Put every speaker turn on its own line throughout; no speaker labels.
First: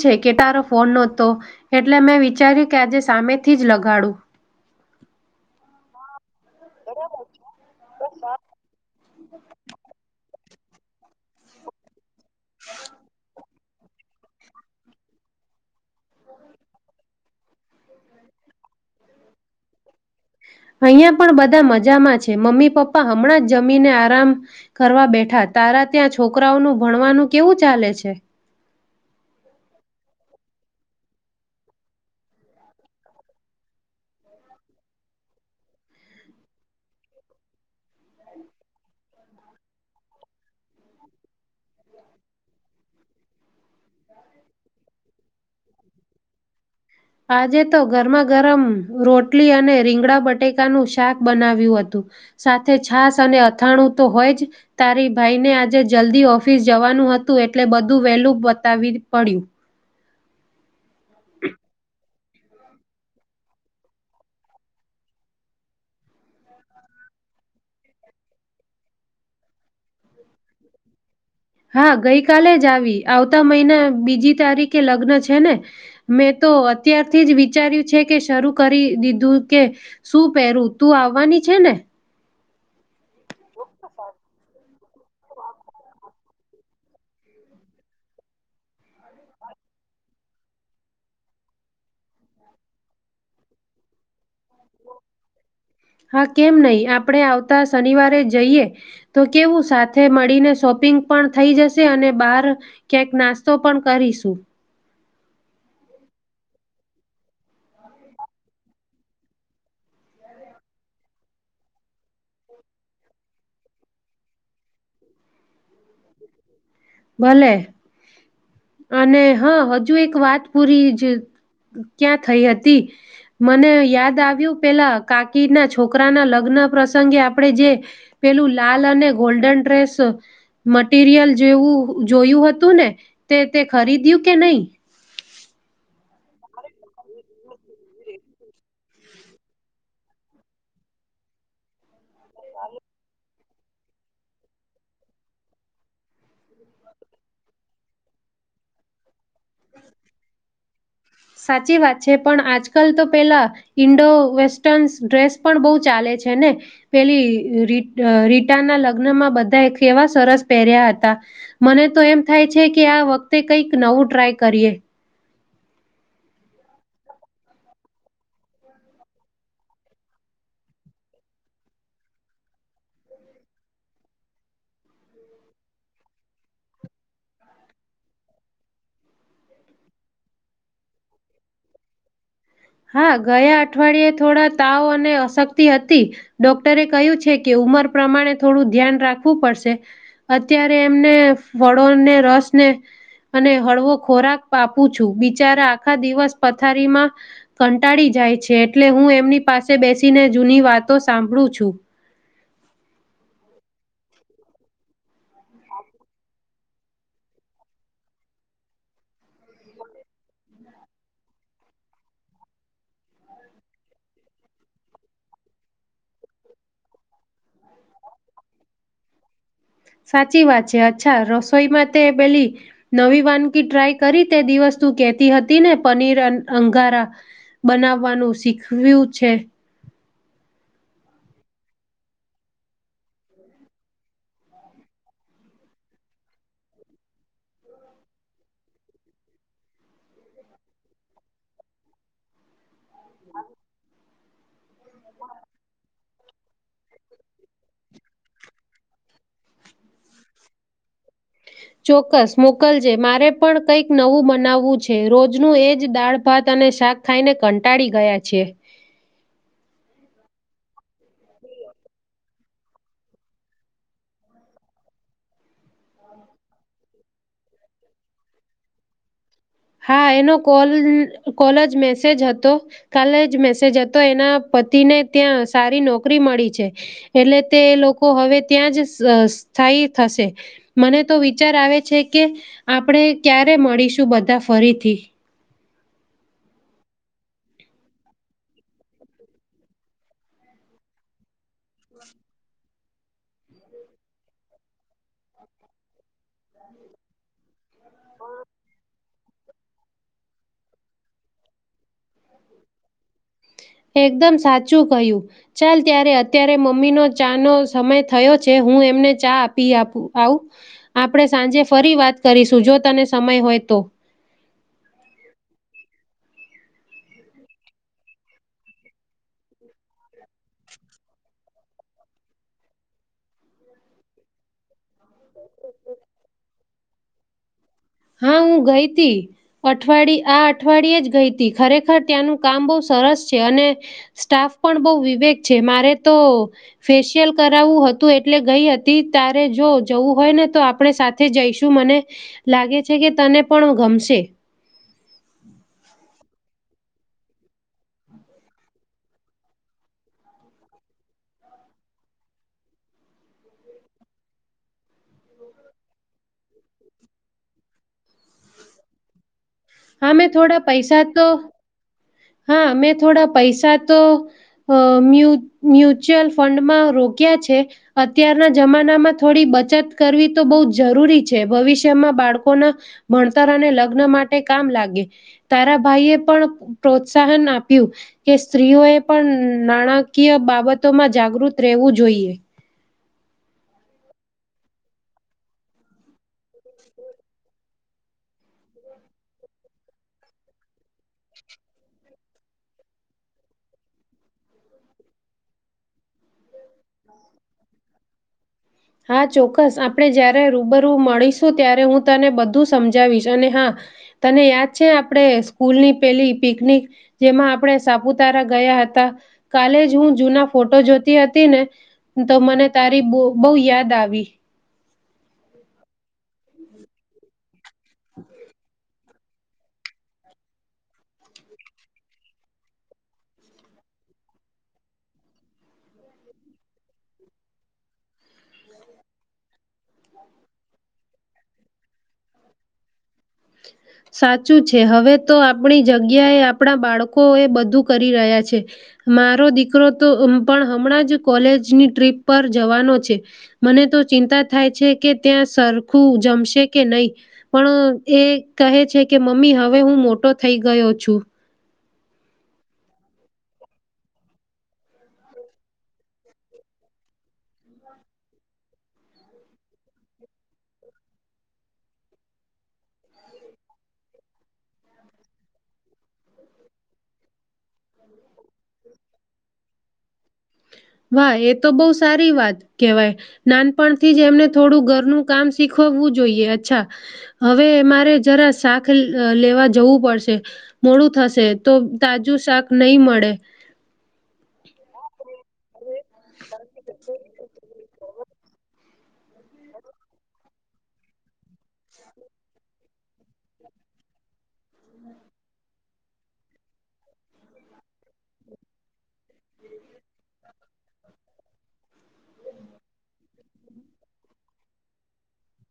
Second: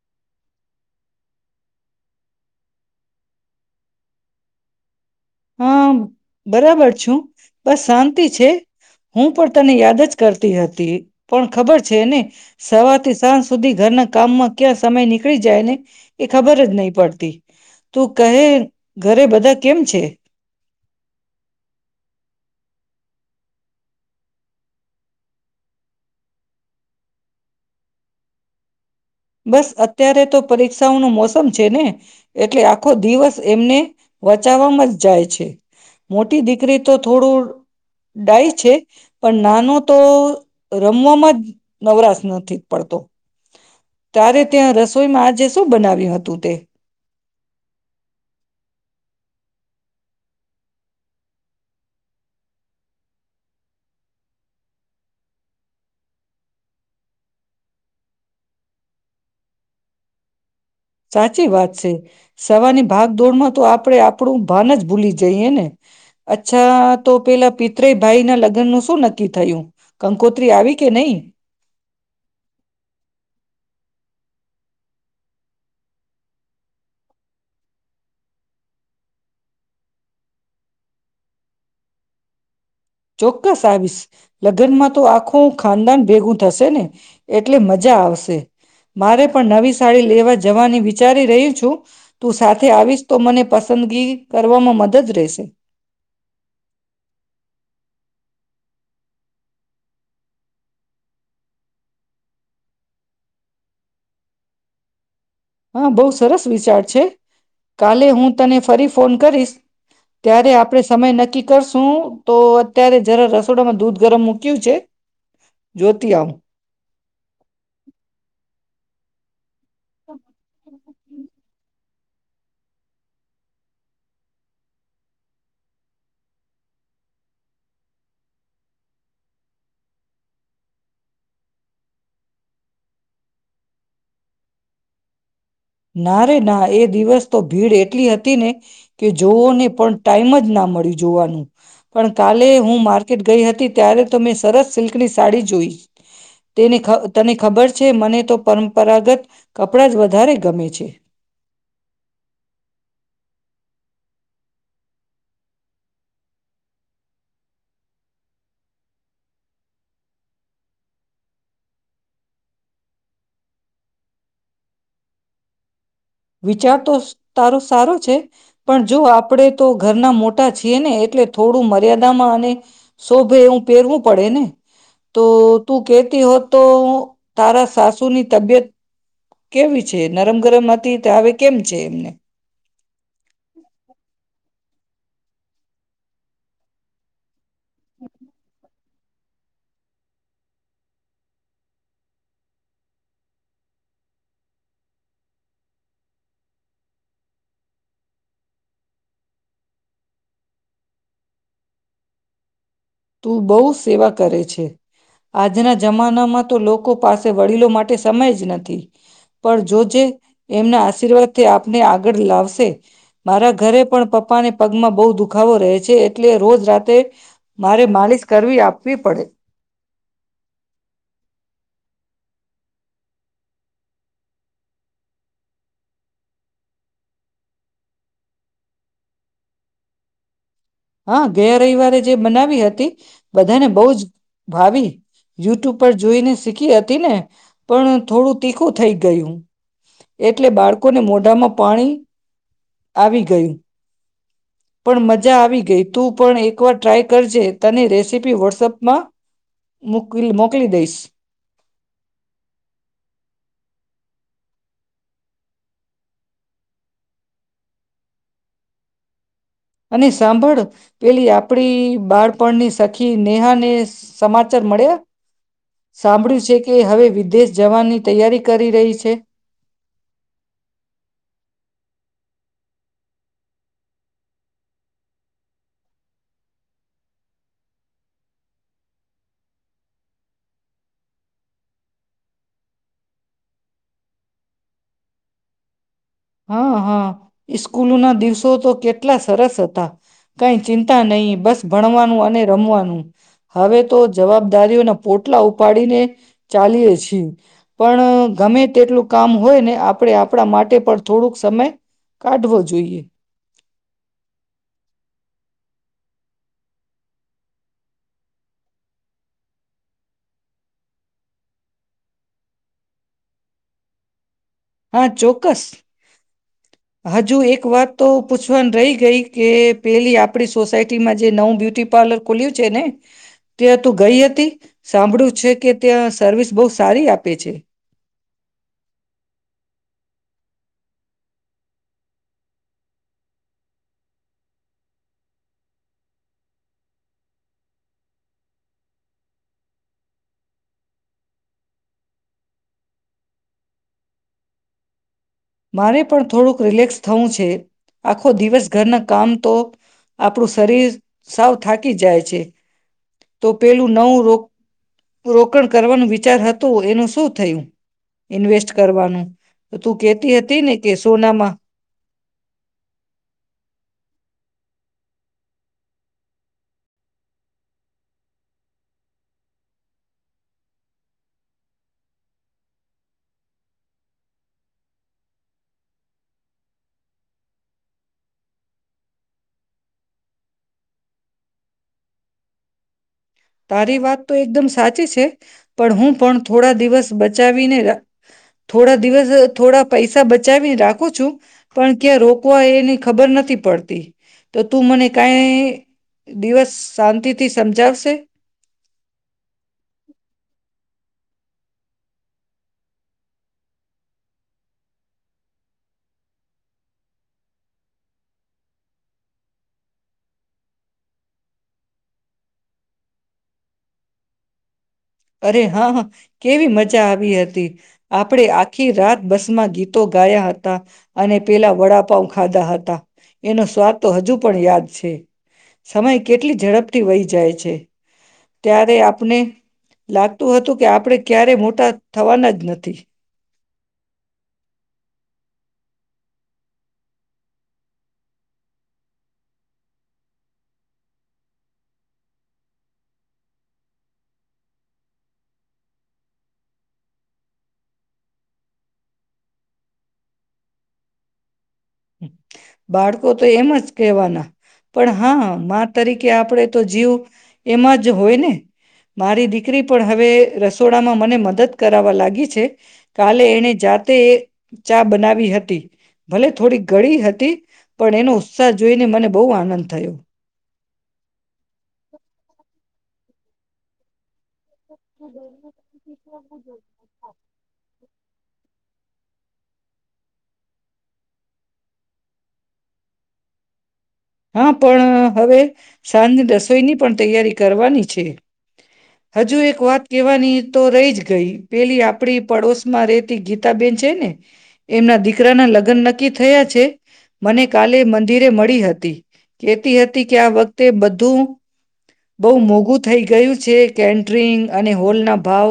છે કે તારો ફોન નોતો એટલે મેં વિચાર્યું કે આજે સામેથી જ લગાડું.
હમ્મ. બરાબર છું. બસ શાંતિ છે. હું પણ તને યાદ જ કર તી હતી પણ ખબર છે ને સવારથી સાંજ સુધી ઘરના કામમાં ક્યા સમય નીકળી જાય ને એ ખબર જ નહીં પડતી. તું કહે ઘરે બધા કેમ છે?
અહીંયા પણ બધા મજામાં છે. મમ્મી પપ્પા હમણાં જ જમીને આરામ કરવા બેઠા. તારા ત્યાં છોકરાઓનું ભણવાનું કેવું ચાલે છે?
બસ અત્યારે તો પરીક્ષાઓ નો મોસમ છે ને એટલે આખો દિવસ એમને વચાવવામાં જ જાય છે. મોટી દીકરી તો થોડું ડાઈ છે પણ નાનો તો રમવામાં જ નવરાશ નથી પડતો. તારે ત્યાં રસોઈમાં આજે શું બનાવ્યું હતું તે?
આજે તો ગરમાં ગરમ રોટલી અને રીંગડા બટેકાનું શાક બનાવ્યું હતું. સાથે છાસ અને અથાણું તો હોય જ તારી ભાઈને આજે જલ્દી ઓફિસ જવાનું હતું એટલે બધું વેલું પતાવી પડ્યું.
સાચી વાત છે. સવારની ભાગદોડમાં તો આપણે આપણું ભાન જ ભૂલી જઈએ ને અચ્છા તો પેલા પિતરાઈ ભાઈ ના લગનનું શું નક્કી થયું? કંકોત્રી આવી કે નહી?
હા ગઈ કાલે જ આવી. આવતા મહિના બીજી તારીખે લગ્ન છે ને મેં તો અત્યારથી જ વિચાર્યું છે કે શરૂ કરી દીધું કે શું પહેરું. તું આવવાની છે ને?
ચોક્કસ આવીશ લગનમાં તો આખું ખાનદાન ભેગું થશે ને. એટલે મજા આવશે. મારે પણ નવી સાડી લેવા જવાની વિચારી રહી છું. તું સાથે આવીશ તો મને પસંદગી કરવામાં મદદ રહેશે.
હા કેમ નહી આપણે આવતા શનિવારે જઈએ તો કેવું સાથે મળીને શોપિંગ પણ થઈ જશે અને બાર ક્યાંક નાસ્તો પણ કરીશું.
હહ બહુ સરસ વિચાર છે. કાલે હું તને ફરી ફોન કરીશ. ત્યારે આપણે સમય નક્કી કરશું તો અત્યારે જરા રસોડામાં દૂધ ગરમ મૂક્યું છે જોતી આવું.
ભલે અને હહ હજુ એક વાત પુરી જે ક્યાં થઈ હતી મને યાદ આવ્યું પેલા કાકી ના છોકરા ના લગ્ન પ્રસંગે આપણેે જે પેલું લાલ અને ગોલ્ડન ડ્રેસ મટીરિયલ જેવું જોયું હતું ને તે તે ખરીદ્યું કે નહી?
ના રે ના એ દિવસ તો ભીડ એટલી હતી ને કે જોવોને પણ ટાઈમ જ ના મળ્યું જોવાનું. પણ કાલે હું માર્કેટ ગઈ હતી. તી ત્યારે તો મેં સરસ સિલ્કની સાડી જોઈ તેને તને ખબર છે મને તો પરંપરાગત કપડાં જ વધારે ગમે છે.
સાચી વાત છે. પણ આજકાલ તો પેલા ઈન્ડોવેસ્ટર્ન ડ્રેસ પણ બહુ ચાલે છે ને. પેલી રીટ રીટાના લગ્નમાં બધાએ કેવા સરસ પહેર્યા હતા. મને તો એમ થાય છે કે આ વખતે કંઈક નવું ટ્રાય કરીએ.
વિચાર તો તારો સારો છે. પણ જો આપણેે તો ઘરના મોટા છીએ ને એટલે થોડું મર્યાદામાં અને શોભે એવું પહેરવું પડે ને તો તું કેતી હોત તો તારા સાસુની તબિયત કેવી છે? નરમ ગરમ હતી તે હવે કેમ છે એમને?
હા ગયા અઠવાડિયે થોડા તાવ અને અશક્તિ હતી. ડોક્ટરે કહ્યું છે કે ઉંમર પ્રમાણે થોડું ધ્યાન રાખવું પડશે. અત્યારે એમને ફળોને રસ ને અને હળવો ખોરાક આપું છું. બિચારા આખા દિવસ પથારીમાં કંટાળી જાય છે. એટલે હું એમની પાસે બેસીને જૂની વાતો સાંભળું છું.
તું બહુ સેવા કરે છે આજના જમાનામાં તો લોકો પાસે વડીલો માટે સમય જ નથી પણ જોજે એમના આશીર્વાદ થી આપને આગળ લાવશે મારા ઘરે પણ પપ્પાને પગમાં બહુ દુખાવો રહે છે એટલે રોજ રાતે મારે માલિશ કરવી આપવી પડે
સાચી વાત છે. અચ્છા રસોઈમાં તે પેલી નવી વાનગી ટ્રાય કરી તે દિવસ તું કેતી હતી ને પનીર અન-અંગારા બનાવવાનું શીખવ્યું છે.
હા ગયા રવિવારે જે બનાવી હતી બધાને બહુ જ ભાવી યુટ્યુબ પર જોઈને શીખી હતીને પણ થોડું તીખું થઈ ગયું એટલે બાળકોને મોઢામાં પાણી આવી ગયું. પણ મજા આવી. ગ તું પણ એકવાર ટ્રાય કરજે તની રેસીપી વોટ્સઅપમાં મોકલી દઈશ.
ચોક્કસ મોકલજે મારે પણ કંઈક નવું બનાવવું છે. રોજનું એજ દાળ ભાત અને શાક ખાઈને કંટાળી ગયા છે.
અને સાંભળ પેલી આપણી બાળપણની સખી નેહાને સમાચાર મળ્યા સાંભળ્યું છે કે હવે વિદેશ જવાની તૈયારી કરી રહી છે?
હા એનો કોલ કોલ જ મેસેજ હતો કલે જ મેસેજ હતો એના પતિને ત્યાં સારી નોકરી મળી છે એટલે તે એ લોકો હવે ત્યાં જ સ્થાય થશે મને તો વિચાર આવે છે કે આપણે ક્યારે મળીશું બધા ફરીથી
હા હા ઈસ્કૂલ ના દિવસો તો કેટલા સરસ હતા કઈ ચિંતા નહીિ બસ ભણવાનું અને રમવાનું હવે તો જવાબદારીઓના પોટલા ઉપાડીને ચાલીય છીએ પણ ગમે તેટલું કામ હોય ને આપણે આપણા માટે પણ થોડોક સમય કાઢવો જોઈએ.
એકદમ સાચું કહ્યું ચાલ ત્યારે અત્યારે મમ્મીનો ચા નો સમય થયો છે હું એમને ચા આપી આપું આવું આપણે સાંજે ફરી વાત કરીશું જો તને સમય હોય તો.
હા ચોક્કસ. હજુ એક વાત તો પૂછવાનું રહી ગઈ કે પેલી આપડી સોસાયટીમાં જે નવું બ્યુટી પાર્લર ખુલ્યું છે ને ત્યાં તું ગઈ હતી સાંભળ્યું છે કે ત્યાં સર્વિસ બહુ સારી આપે છે.
હા હું ગઈ હતી અઠવાડિય આ અઠવાડિયે જ ગઈ હતી ખરેખર ત્યાંનું કામ બહુ સરસ છે અને સ્ટાફ પણ બહુ વિવેક છે મારે તો ફેશિયલ કરાવવું હતું એટલે ગઈ હતી તારે જો જવું હોય ને તો આપણે સાથે જઈશું મને લાગે છે છે કે તને પણ ગમશે.
મારે પણ થોડુંક રિલેક્સ થવું છે. આખો દિવસ ઘરના કામ તો આપણું શરીર સાવ થાકી જાય છે તો પેલું નવું ર રોકાણ કરવાનું વિચાર હતું એનું શું થયું ઇન્વેસ્ટ કરવાનું તું
હા
કેટ
મેં થોડા
હતી ને કે
પૈસા તો
સોનામાં
હા મે થોડા પૈસા તો અ મ્યુ મ્યુચ્યુઅલ ફંડમાં રોક્યા છે અત્યારના જમાનામાં થોડી બચત કરવી તો બહુ જ જરૂરી છે ભવિષ્યમાં બાળકોના ભણતર અને લગ્ન માટે કામ લાગે તારા ભાઈએ પણ પ્રોત્સાહન આપ્યું કે સ્ત્રીઓએ પણ નાણાકીય બાબતોમાં જાગૃત રહેવું જોઈએ.
તારી વાત તો એકદમ સાચી છે પણ હું પણ થોડા દિવસ બચાવીને થોડા દિવસ થોડા પૈસા બચાવીને રાખું છું પણ ક્યાં રોકવા એની ખબર નથી પડતી તો તું મને કઈ દિવસ શાંતિથી સમજાવશે?
હા ચોક્કસ. આપણે જયારે રૂબર રૂ મળીશું ત્યારે હું તને બધું સમજાવીશ, અને હા તને યાદ છે આપણે સ્કૂલની પેલી પિકનિક જેમાં આપણે સાપુતારા ગયા હતા, કાલે જ હું જૂના ફોટો જોતી હતી ને તો મને તારી બોવ બહુ યાદ આવી.
અરે હા, હા. કેવી મજા આવી હતી. આપણેે આખી રાત- બસમાં ગીતો ગાયા હતા, અને પેલા વડાપાઉ ખાધા હતા, એનો સ્વાદ તો હજુ પણ યાદ છે. સમય કેટલી ઝડપથી વહી જાય છે, ત્યારે આપને લાગતું હતું કે આપણે ક્યારેય મોટા થવાના જ નથી.
સાચું છે. હવે તો આપણી જગ્યાએ આપણા બાળકો એ બધું કરી રહ્યા છે. મારો દીકરો તો પણ હમણાં જ કોલેજની ટ્રીપ પર જવાનો છે. મને તો ચિંતા થાય છે કે ત્યાં સરખું જમશે કે નહીં, પણ એ કહે છે કે મમ્મી હવે હું મોટો થઈ ગયો છું.
બાળકો તો એમ જ કહેવાના, પણ હા મા તરીકે આપણે તો જીવ એમાં જ હોય ને. મારી દીકરી પણ હવે રસોડામાં મને મદદ કરાવવા લાગી છે. કાલે એને જાતે ચા બનાવી હતી. ભલે થોડી ગળી હત તી પણ એનો ઉત્સાહ જોઈને મને બહુ આનંદ થયો.
વાહ એ તો બહુ સારી વાત કહેવાય. નાનપણ થી જ એમને થોડું ઘરનું કામ શીખવવું જોઈએ. અચ્છા, હવે મારે જરા શાક લ લેવા જવું પડશે, મોડું થશે તો તાજું શાક નહીં મળે.
હા પણ હવે સાંજની રસોઈની પણ તૈયારી કરવાની છે. હજુ એક વાત કેહેવાની તો રહી જ ગઈ, પેલી આપડી પડોશ માં રેતી ગીતાબેન છે ને એમના દીકરાના લગ્ન નક્કી થયા છે, મને કાલે મંદિરે મળી હતી. કેતી હતી કે્યા આ વખ તે બધું બો મોઘું થઈ ગયું છે, કેન્ટરિંગ અને હોલના ભાવ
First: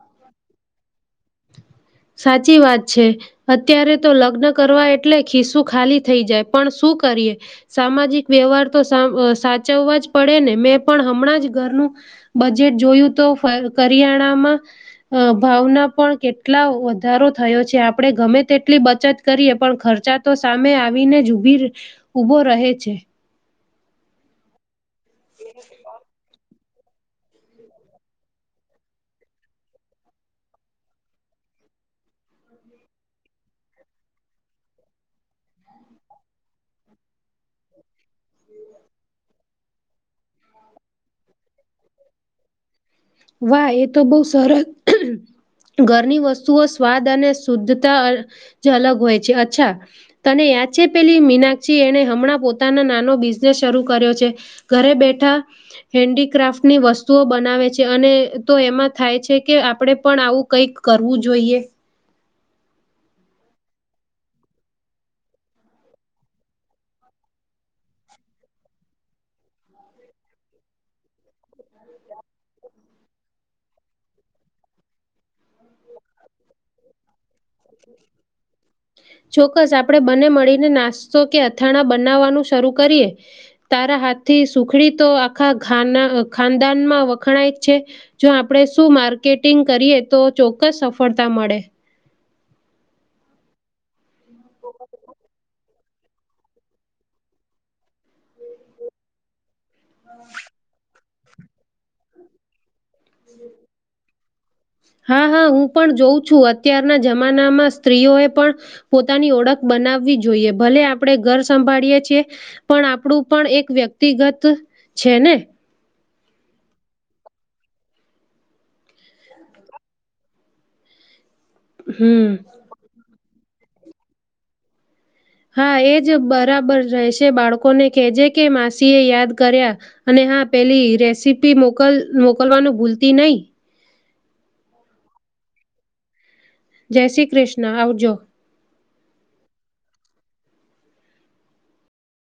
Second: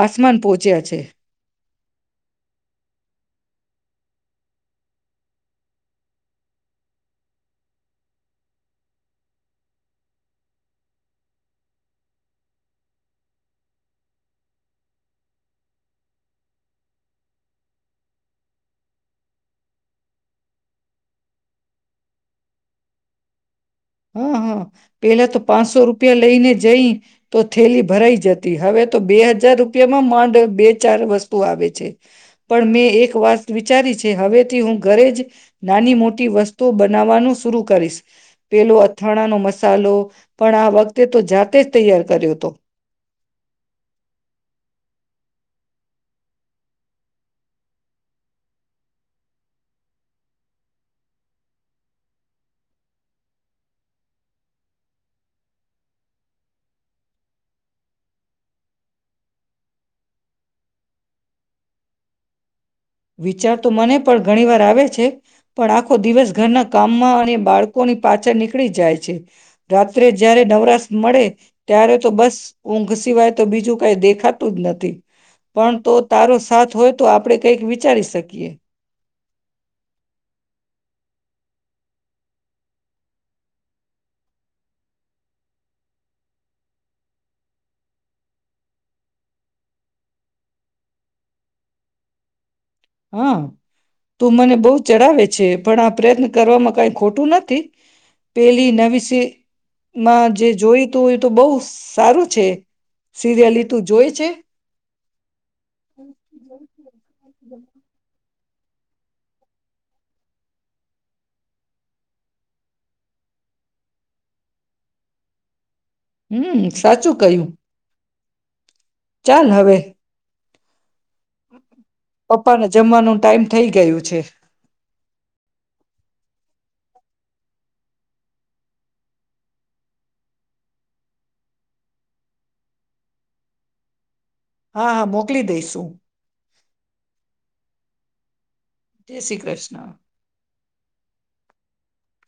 આસમાન પહોંચ્યા છે.
સાચી વાત છે. અત્યારે તો લગ્ન કરવા એટલે ખિસ્સુ ખાલી થઈ જાય, પણ શું કરીએ સામાજિક વ્યવહાર તો સામ સાચવવા જ પડેને, મેં પણ હમણાંજ ઘરનું બજેટ જોયું તો કરિયાણામાં અહ ભાવના પણ કેટલા વધારો થયો છે. આપડે ગમે તેટલી બચત કરીએ પણ ખર્ચા તો સામે આવીનેજ ઉભી ઉભો રહે છે.
હમ્મ, હમ્મ. પેલા તો પાંચસો રૂપિયા લઈને જઈ, તો થેલી ભરાઈ જતી. હવે તો બે હજાર રૂપિયામાં માંડ બે ચાર વસ્તુ આવે છે, પણ મેં એક વાત વિચારી છે, હવેથી હું ઘરેજ નાની મોટી વસ્તુ બનાવવાનું શુંરુ કરીશ. પેલો અથાણાનો મસાલો, પણ આ વખતે તો જાતે જ તૈયાર કર્યો હતો.
વાહ, એતો બો સરસ. ઘરની વસ્તુઓ સ્વાદ અને શુદ્ધતાજ અલગ હોય છે. અચ્છા, તને યાદ છે પેલી મીનાક્ષી એને હમણાં પોતાનો નાનો બિઝનેસ શરૂ કર્યો છે. ઘરે બેઠા હેન્ડીક્રાફ્ટની વસ્તુઓ બનાવે છે. અને તો એમાં થાય છે કે આપડે પણ આવું કઈક કરવું જોઈએ.
વિચાર તો મને પણ ઘણી વાર આવે છે, પણ આખો દિવસ ઘરના કામમાં અને બાળકોની પાછળ નીકળી જાય છે. રાત્રે જયારે નવરાશ મળે ત્યારે તો બસ ઊંઘ સિવાય તો બીજું કઈ દેખાતું જ નથી. પણ તો તારો સાથ હોય તો આપડે કઈક વી વિચારી શકીએ.
ચોક્કસ આપડે બને મળીને નાસ્તો કે અથાણા બનાવવાનું શરૂ કરીએ. તારા હાથથી સુખડી તો આખા ખાના ખાનદાનમાં વખણાયજ છે. જો આપણે શું માર્કેટિંગ કરીએ તો ચો ક્કસ સફળતા મળે.
હા, તું મને બો ચડાવે છે, પણ આ પ્રયત્ન કરવામાં કઈ ખોટું નથી, પેલી નવીસી માં જે જોઈ તો એ તો બહું સારું છે. સિરિયલી તું જોએ છે?
હા, હા હું હું પણ જોઉં છું. અત્યારના જમાનામાં સ્ત્રીઓએ પણ પોતાની ઓળખ બનાવવી જોઈએ. ભલે આપણે ઘર સંભાળીએ છીએ, પણ આપણું પણ એક વ્યક્તિગત છે ને.
હમ્મ, સાચું કહ્યું. ચાલ હવે.
હમ
પપ્પા ને જમવાનું ટાઈમ થઈ ગયું છે.
હા એજ બરાબર રહેશે. બાળકોને કેજે કે માસી એ યાદ કર્યા, અને હા પેલી રેસીપી મોકલ મોકલવાનું ભૂલતી નહીં.
હા, હા મોકલી દઈશ હું.
જય શ્રી કૃષ્ણ, આવજો.
જય શ્રી કૃષ્ણ.